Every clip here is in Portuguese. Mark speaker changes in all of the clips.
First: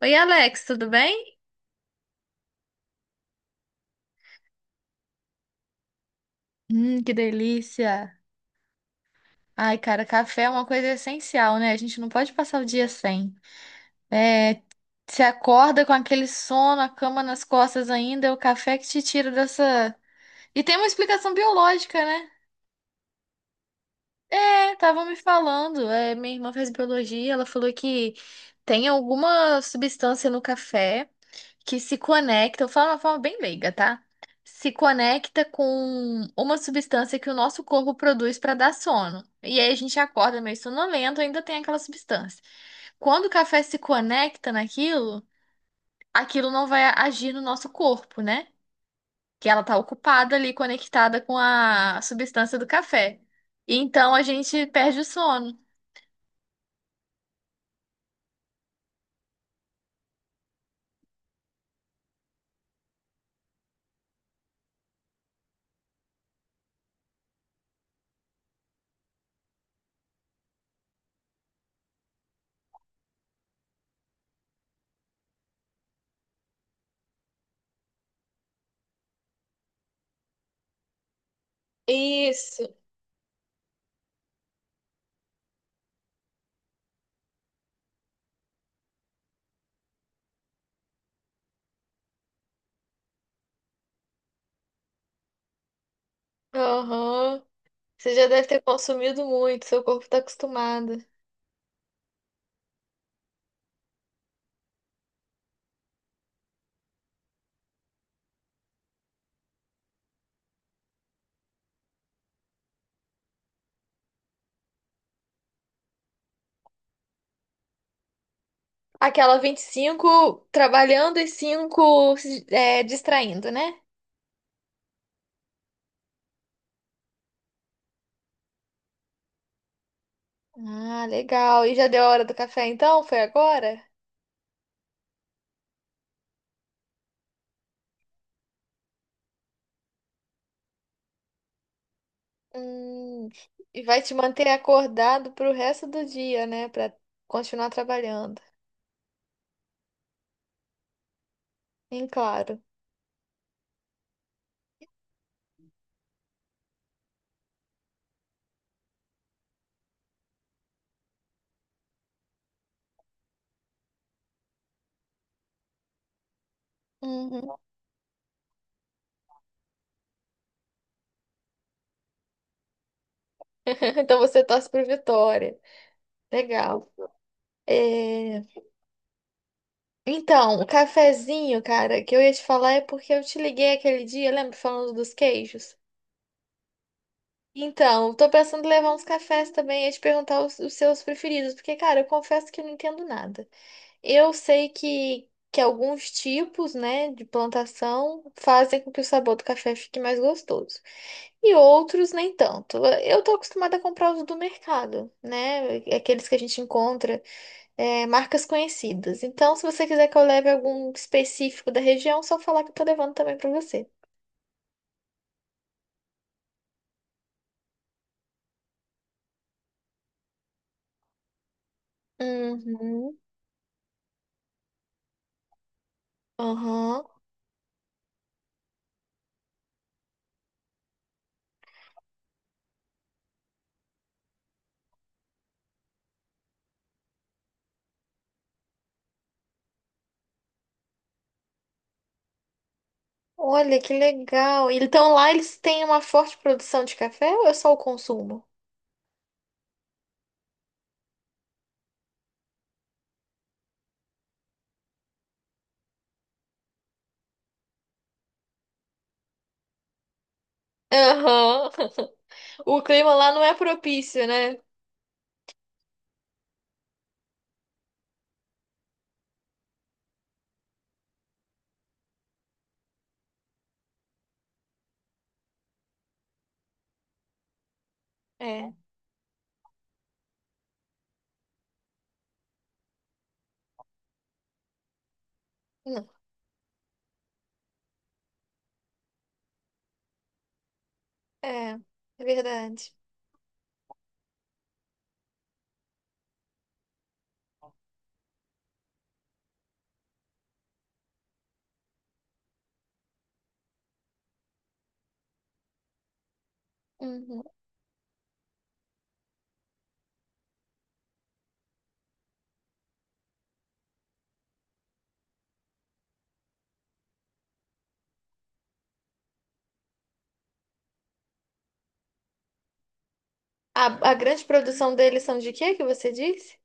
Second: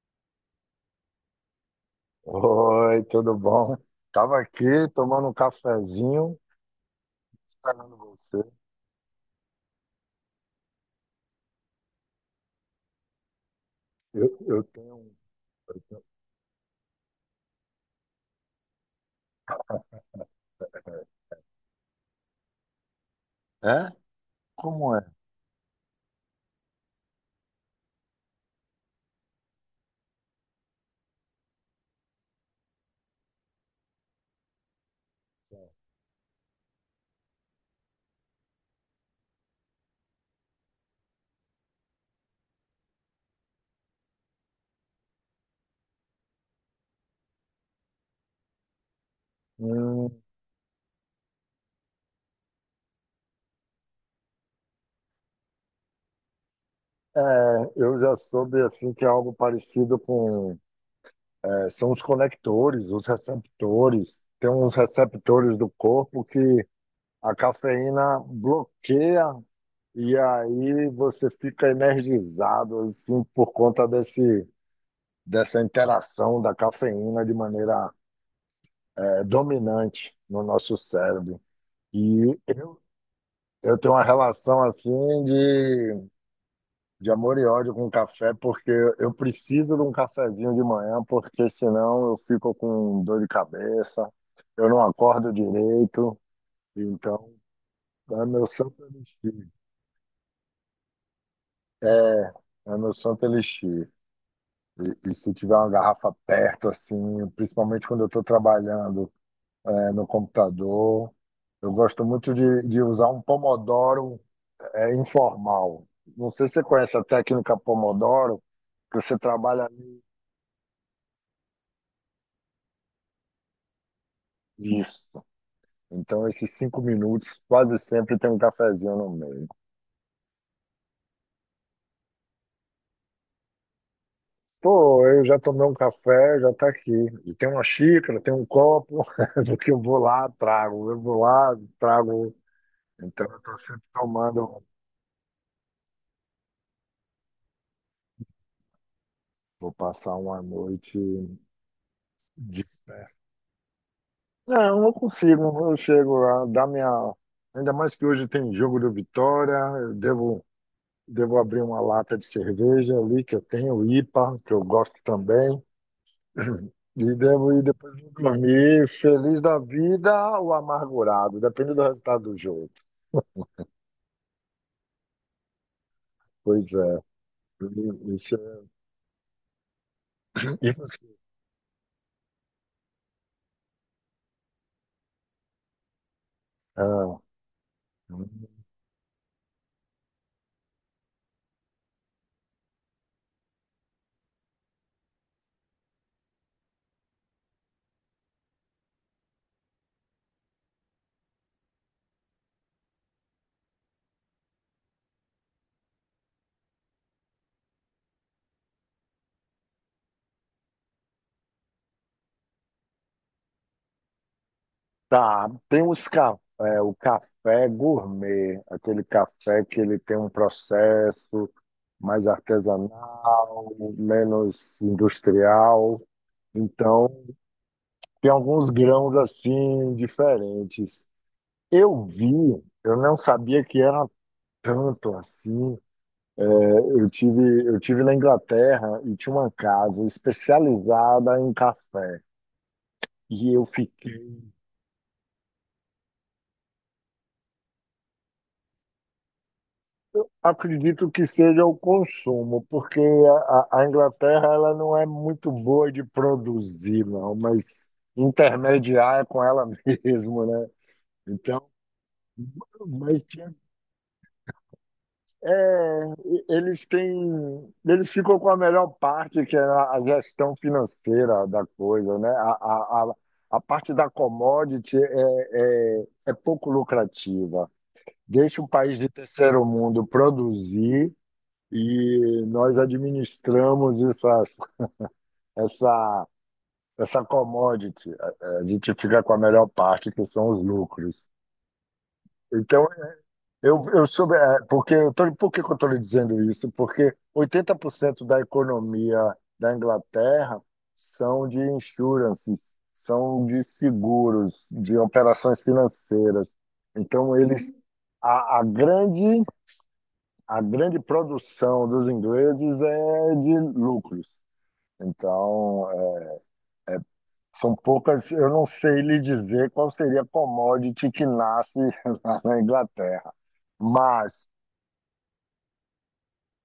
Speaker 1: Oi, Alex, tudo bem?
Speaker 2: Oi, tudo bom? Tava aqui tomando um cafezinho,
Speaker 1: Que
Speaker 2: esperando
Speaker 1: delícia!
Speaker 2: você.
Speaker 1: Ai, cara, café é uma coisa essencial, né? A gente não pode passar o dia sem.
Speaker 2: Eu,
Speaker 1: É,
Speaker 2: eu tenho um.
Speaker 1: se
Speaker 2: eu
Speaker 1: acorda com
Speaker 2: tenho-
Speaker 1: aquele sono, a cama nas costas ainda, é o café que te tira dessa. E tem uma explicação biológica, né?
Speaker 2: É?
Speaker 1: É,
Speaker 2: Como é?
Speaker 1: estavam me falando. É, minha irmã fez biologia, ela falou que tem alguma substância no café que se conecta, eu falo de uma forma bem leiga, tá? Se conecta com uma substância que o nosso corpo produz para dar sono. E aí a gente acorda meio sonolento, ainda tem aquela substância. Quando o café se conecta naquilo, aquilo não vai agir no nosso corpo, né? Que ela tá
Speaker 2: Hum,
Speaker 1: ocupada ali, conectada com a substância do café. E então a gente perde o sono.
Speaker 2: É, eu já soube assim que é algo parecido com, é, são os conectores, os receptores. Tem uns receptores do corpo que a cafeína bloqueia e aí você fica energizado assim por conta desse, dessa interação da cafeína de maneira, dominante no nosso cérebro. E
Speaker 1: Isso.
Speaker 2: eu tenho uma relação assim de amor e ódio com o café, porque eu preciso de um cafezinho de manhã, porque senão eu fico com dor de cabeça, eu não acordo direito. Então,
Speaker 1: Aham. Você já
Speaker 2: é meu
Speaker 1: deve ter
Speaker 2: santo
Speaker 1: consumido
Speaker 2: elixir.
Speaker 1: muito, seu corpo tá acostumado.
Speaker 2: É, é meu santo elixir. E se tiver uma garrafa perto, assim, principalmente quando eu estou trabalhando, no computador, eu gosto muito de usar um pomodoro é informal. Não sei se você conhece a técnica Pomodoro, que você
Speaker 1: Aquela vinte e
Speaker 2: trabalha
Speaker 1: cinco trabalhando e 5 distraindo, né?
Speaker 2: nisso. Então, esses 5 minutos quase sempre tem um cafezinho no meio.
Speaker 1: Ah, legal. E já deu a hora do café então? Foi agora?
Speaker 2: Pô, eu já tomei um café, já tá aqui. E tem uma xícara, tem um copo, do que eu vou lá, trago. Eu vou lá, trago. Então,
Speaker 1: Hum.
Speaker 2: eu tô
Speaker 1: E
Speaker 2: sempre
Speaker 1: vai te manter
Speaker 2: tomando.
Speaker 1: acordado pro resto do dia, né? Pra continuar trabalhando.
Speaker 2: Vou passar uma noite
Speaker 1: Sim, claro.
Speaker 2: de pé. Não, eu não consigo. Eu chego lá, dá minha. Ainda mais que hoje tem jogo do Vitória, eu devo devo abrir uma lata de cerveja ali, que eu tenho, IPA, que eu gosto também. E
Speaker 1: Uhum.
Speaker 2: devo ir depois de dormir, feliz da vida ou amargurado, depende do resultado do jogo.
Speaker 1: Então você torce pro Vitória.
Speaker 2: Pois
Speaker 1: Legal.
Speaker 2: é. E- Isso
Speaker 1: É,
Speaker 2: é...
Speaker 1: então, o
Speaker 2: E você?
Speaker 1: cafezinho, cara, que eu ia te falar é porque eu te liguei aquele dia, lembra, falando dos queijos?
Speaker 2: Ah,
Speaker 1: Então, eu tô pensando em levar uns cafés também e te perguntar os seus preferidos, porque, cara, eu confesso que eu não entendo nada. Eu sei que alguns tipos, né, de plantação fazem com que o sabor do café fique mais gostoso. E outros nem tanto. Eu tô acostumada a comprar os do mercado, né? Aqueles que a gente encontra. É, marcas conhecidas. Então, se você quiser que eu leve algum específico da região, é só falar que eu tô levando também pra você.
Speaker 2: tá, tem os café, o café gourmet, aquele café que ele tem um processo mais
Speaker 1: Uhum.
Speaker 2: artesanal, menos industrial.
Speaker 1: Aham.
Speaker 2: Então, tem alguns grãos assim diferentes. Eu vi, eu não sabia que era tanto assim. É, eu tive na Inglaterra e tinha uma casa especializada em café. E eu
Speaker 1: Olha, que
Speaker 2: fiquei.
Speaker 1: legal. Então lá eles têm uma forte produção de café ou é só o consumo?
Speaker 2: Acredito que seja o consumo, porque a Inglaterra ela não é muito boa de produzir, não, mas intermediar é com ela mesmo, né? Então,
Speaker 1: Aham. O clima
Speaker 2: mas
Speaker 1: lá não é
Speaker 2: tinha.
Speaker 1: propício, né?
Speaker 2: É, eles ficam com a melhor parte, que é a gestão financeira da coisa, né? A parte da commodity é pouco lucrativa. Deixa o
Speaker 1: É.
Speaker 2: país de terceiro mundo produzir e nós administramos
Speaker 1: Não.
Speaker 2: essa, essa commodity. A gente fica com a melhor parte, que são os lucros.
Speaker 1: É, é
Speaker 2: Então,
Speaker 1: verdade.
Speaker 2: Eu soube, porque por que que eu estou lhe dizendo isso? Porque 80% da economia da Inglaterra são de insurances, são de seguros, de operações financeiras. Então,
Speaker 1: Uhum.
Speaker 2: eles, a, a grande, a grande produção dos ingleses é de lucros. Então, são poucas, eu não sei lhe dizer qual seria a commodity que nasce lá na Inglaterra.
Speaker 1: A grande
Speaker 2: Mas
Speaker 1: produção deles são de quê que você disse?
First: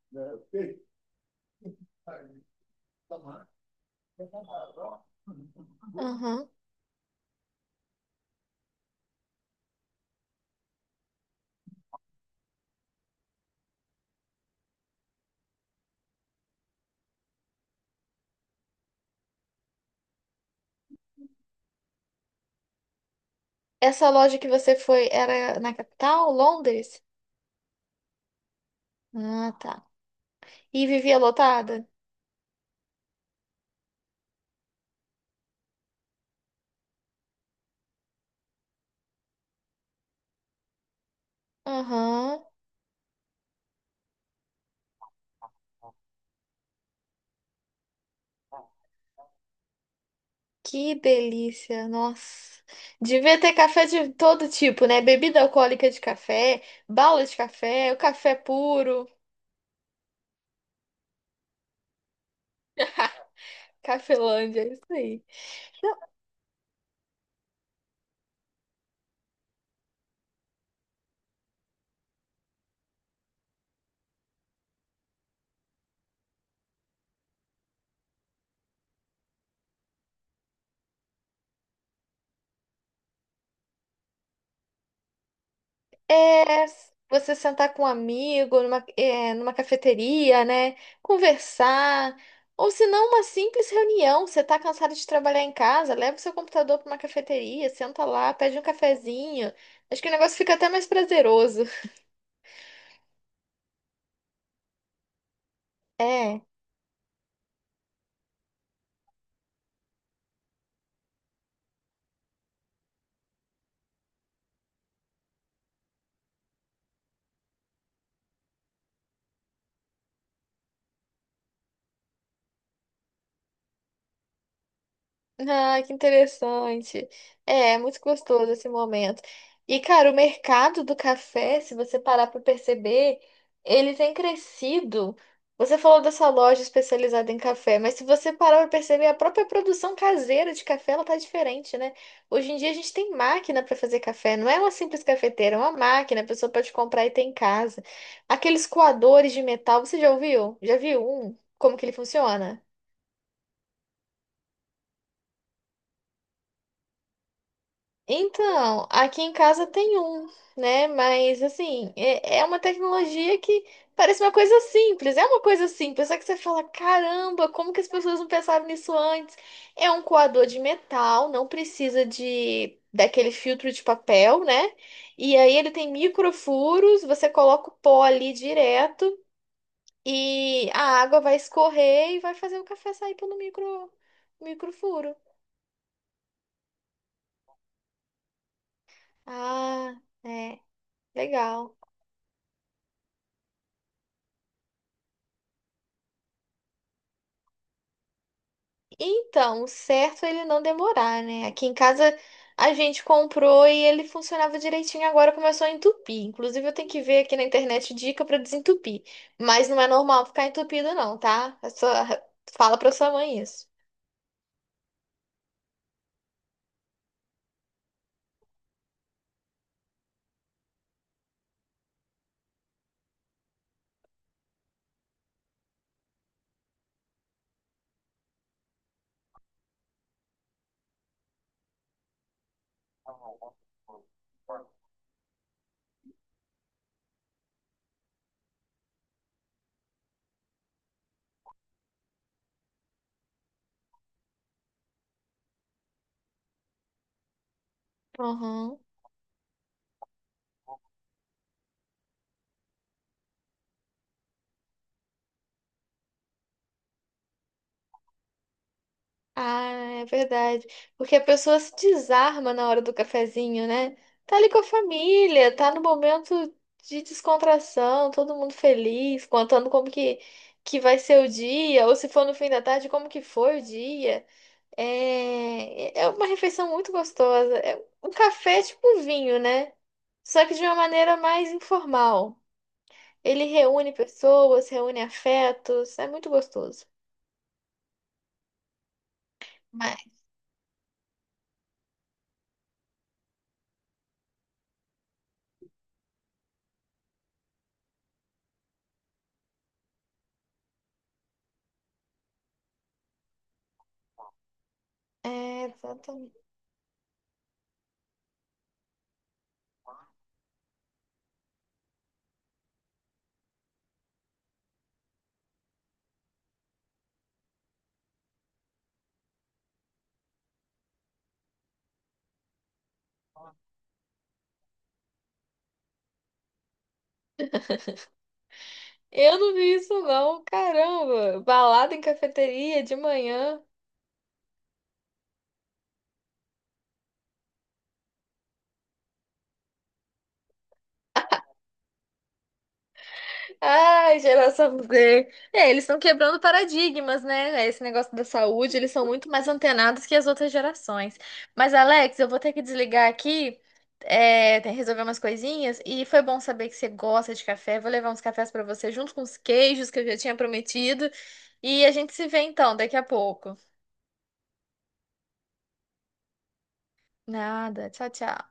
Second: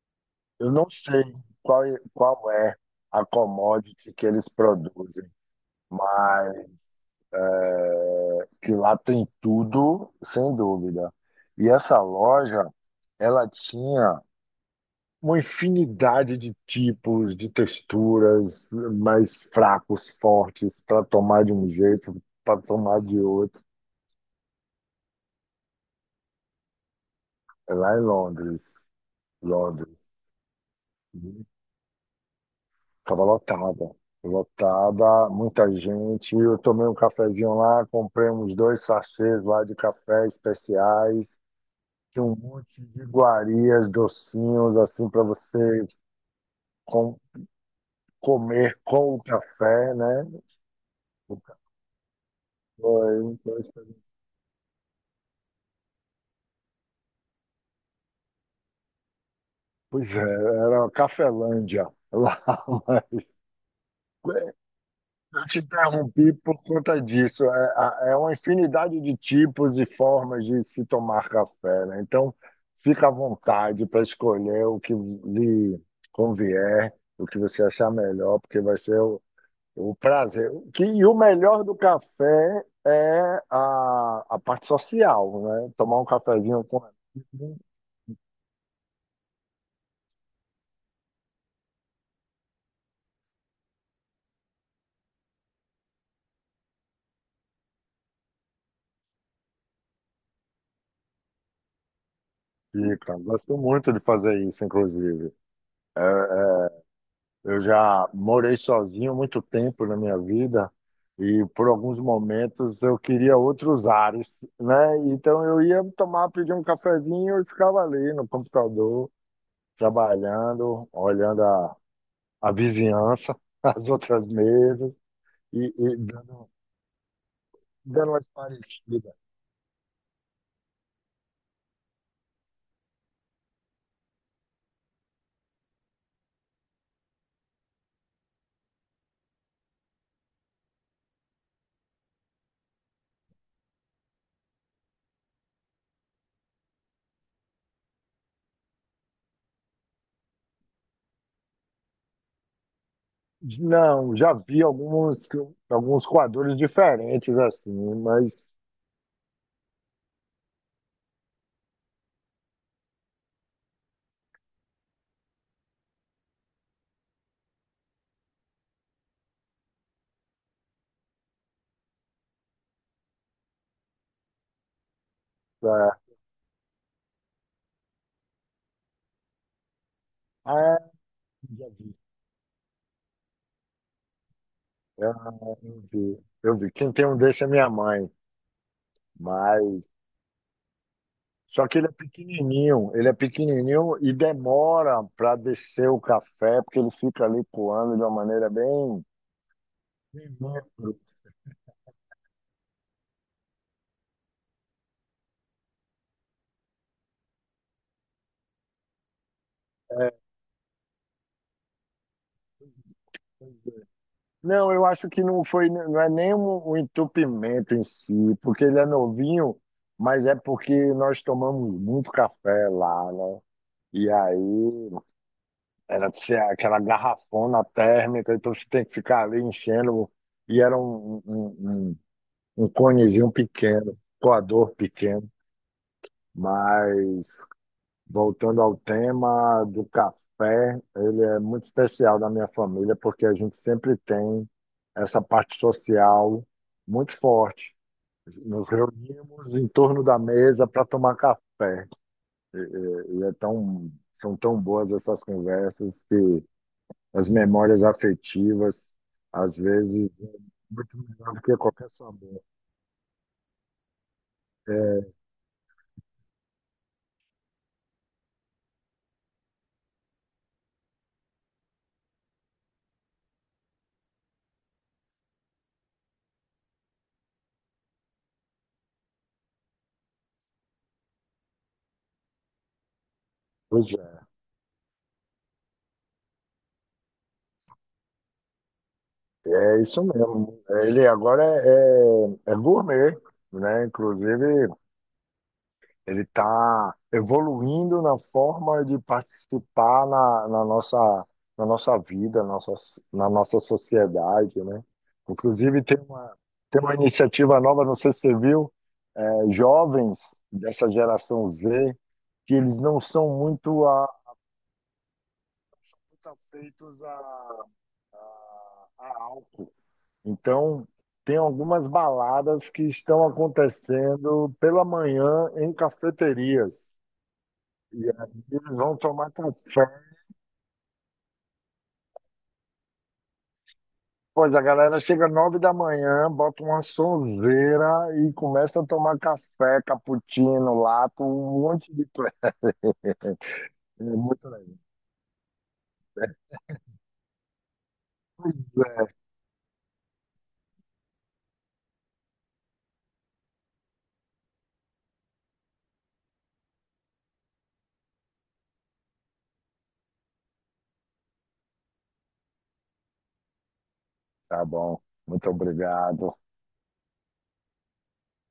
Speaker 2: eu não sei qual é a commodity que eles produzem,
Speaker 1: Aham.
Speaker 2: mas que lá tem tudo, sem dúvida. E essa loja, ela tinha uma infinidade de tipos, de texturas, mais fracos, fortes, para tomar de um jeito, para tomar de outro.
Speaker 1: Essa loja que você foi era na capital, Londres?
Speaker 2: É lá em Londres.
Speaker 1: Ah, tá.
Speaker 2: Londres.
Speaker 1: E vivia lotada?
Speaker 2: Tava lotada, lotada, muita gente. Eu tomei um cafezinho lá, comprei uns dois sachês lá de café especiais. Tinha um
Speaker 1: Aham.
Speaker 2: monte de iguarias, docinhos, assim, para você com- comer com o café, né?
Speaker 1: Que
Speaker 2: O café,
Speaker 1: delícia, nossa. Devia ter
Speaker 2: então,
Speaker 1: café
Speaker 2: isso-
Speaker 1: de todo tipo, né? Bebida alcoólica de café, bala de café, o café puro,
Speaker 2: Pois é, era uma Cafelândia lá.
Speaker 1: Cafelândia, é isso aí.
Speaker 2: Eu te interrompi por conta disso. É, é uma infinidade de tipos e formas de se tomar café, né? Então, fica à vontade para escolher o que lhe convier, o que você achar melhor, porque vai ser o prazer. E o melhor do café é a parte social, né? Tomar um cafezinho
Speaker 1: É,
Speaker 2: com
Speaker 1: você
Speaker 2: amigo.
Speaker 1: sentar com um amigo numa, é, numa cafeteria, né? Conversar. Ou se não, uma simples reunião. Você tá cansado de trabalhar em casa, leva o seu computador para uma cafeteria, senta lá, pede um cafezinho. Acho que o negócio fica até mais prazeroso.
Speaker 2: Fica. Gosto muito de fazer isso, inclusive. É,
Speaker 1: É.
Speaker 2: é, eu já morei sozinho muito tempo na minha vida e por alguns momentos eu queria outros ares, né? Então eu ia tomar, pedir um cafezinho e ficava ali no computador, trabalhando, olhando a vizinhança, as outras mesas e,
Speaker 1: Ah, que
Speaker 2: e dando,
Speaker 1: interessante. É, é muito
Speaker 2: dando umas
Speaker 1: gostoso esse
Speaker 2: parecidas.
Speaker 1: momento. E, cara, o mercado do café, se você parar para perceber, ele tem crescido. Você falou dessa loja especializada em café, mas se você parar para perceber, a própria produção caseira de café, ela tá diferente, né? Hoje em dia a gente tem máquina para fazer café, não é uma simples cafeteira, é uma máquina, a pessoa pode comprar e ter em casa. Aqueles coadores de metal, você já ouviu? Já viu um? Como que ele funciona?
Speaker 2: Não, já vi alguns, quadros diferentes assim, mas
Speaker 1: Então, aqui em casa tem um, né? Mas assim, é, é uma tecnologia que parece uma coisa simples, é uma coisa simples, só que você fala, caramba, como que as pessoas não pensaram nisso antes? É um coador de metal, não precisa de daquele filtro de papel, né? E aí ele tem
Speaker 2: é,
Speaker 1: microfuros, você coloca o pó ali direto e a
Speaker 2: é,
Speaker 1: água vai
Speaker 2: já vi.
Speaker 1: escorrer e vai fazer o café sair pelo microfuro.
Speaker 2: Eu vi. Eu vi. Quem tem um desse é minha mãe, mas
Speaker 1: Ah, é,
Speaker 2: só
Speaker 1: legal.
Speaker 2: que ele é pequenininho e demora para descer o café, porque ele fica ali coando de uma maneira bem
Speaker 1: Então, o certo é ele não
Speaker 2: bem.
Speaker 1: demorar, né? Aqui em casa a gente comprou e ele funcionava direitinho, agora começou a entupir. Inclusive, eu tenho que ver aqui na internet dica pra desentupir. Mas não é
Speaker 2: É,
Speaker 1: normal ficar entupido, não, tá? É só- Fala pra sua mãe
Speaker 2: pois
Speaker 1: isso.
Speaker 2: é. Não, eu acho que não foi, não é nem um entupimento em si, porque ele é novinho, mas é porque nós tomamos muito café lá, né? E aí era assim, aquela garrafona térmica, então você tem que ficar ali enchendo. E era um conezinho pequeno, coador pequeno. Mas, voltando ao tema do café, ele é muito especial da minha família, porque a gente sempre tem essa parte social muito forte. Nos reunimos em torno da mesa para tomar café. E, e- e é tão, são tão boas essas conversas que as memórias afetivas, às
Speaker 1: Ah, é
Speaker 2: vezes, é
Speaker 1: verdade.
Speaker 2: muito
Speaker 1: Porque a
Speaker 2: melhor do que
Speaker 1: pessoa se
Speaker 2: qualquer sabor.
Speaker 1: desarma na hora do cafezinho, né? Tá ali com a
Speaker 2: É,
Speaker 1: família, tá no momento de descontração, todo mundo feliz, contando como que vai ser o dia, ou se for no fim da tarde, como que foi o dia. É, é uma refeição muito gostosa. É um café tipo vinho, né? Só que de uma maneira mais informal. Ele
Speaker 2: pois
Speaker 1: reúne pessoas, reúne afetos, é muito gostoso.
Speaker 2: é, é
Speaker 1: Mas,
Speaker 2: isso mesmo. Ele agora é, é gourmet, né? Inclusive, ele está evoluindo na forma de participar na nossa vida, na nossa sociedade, né?
Speaker 1: é,
Speaker 2: Inclusive,
Speaker 1: exatamente.
Speaker 2: tem uma iniciativa nova, não sei se você viu, é, jovens dessa geração Z, que eles não são muito tá feitos a álcool. Então, tem algumas baladas que estão acontecendo pela manhã em cafeterias. E aí eles vão tomar
Speaker 1: Eu não vi
Speaker 2: café.
Speaker 1: isso, não. Caramba! Balada em cafeteria de manhã.
Speaker 2: Pois a galera chega 9 da manhã, bota uma sonzeira e começa a tomar café, cappuccino, lato, um monte de coisa. É
Speaker 1: Ai,
Speaker 2: muito legal.
Speaker 1: geração Z. É, eles estão quebrando paradigmas, né? É, esse negócio da
Speaker 2: Pois
Speaker 1: saúde, eles são
Speaker 2: é,
Speaker 1: muito mais antenados que as outras gerações. Mas, Alex, eu vou ter que desligar aqui, é, tem que resolver umas coisinhas. E foi bom saber que você gosta de café. Vou levar uns cafés para você, junto com os queijos que eu já tinha prometido. E a gente se vê então daqui a pouco.
Speaker 2: tá bom. Muito obrigado.
Speaker 1: Nada. Tchau, tchau.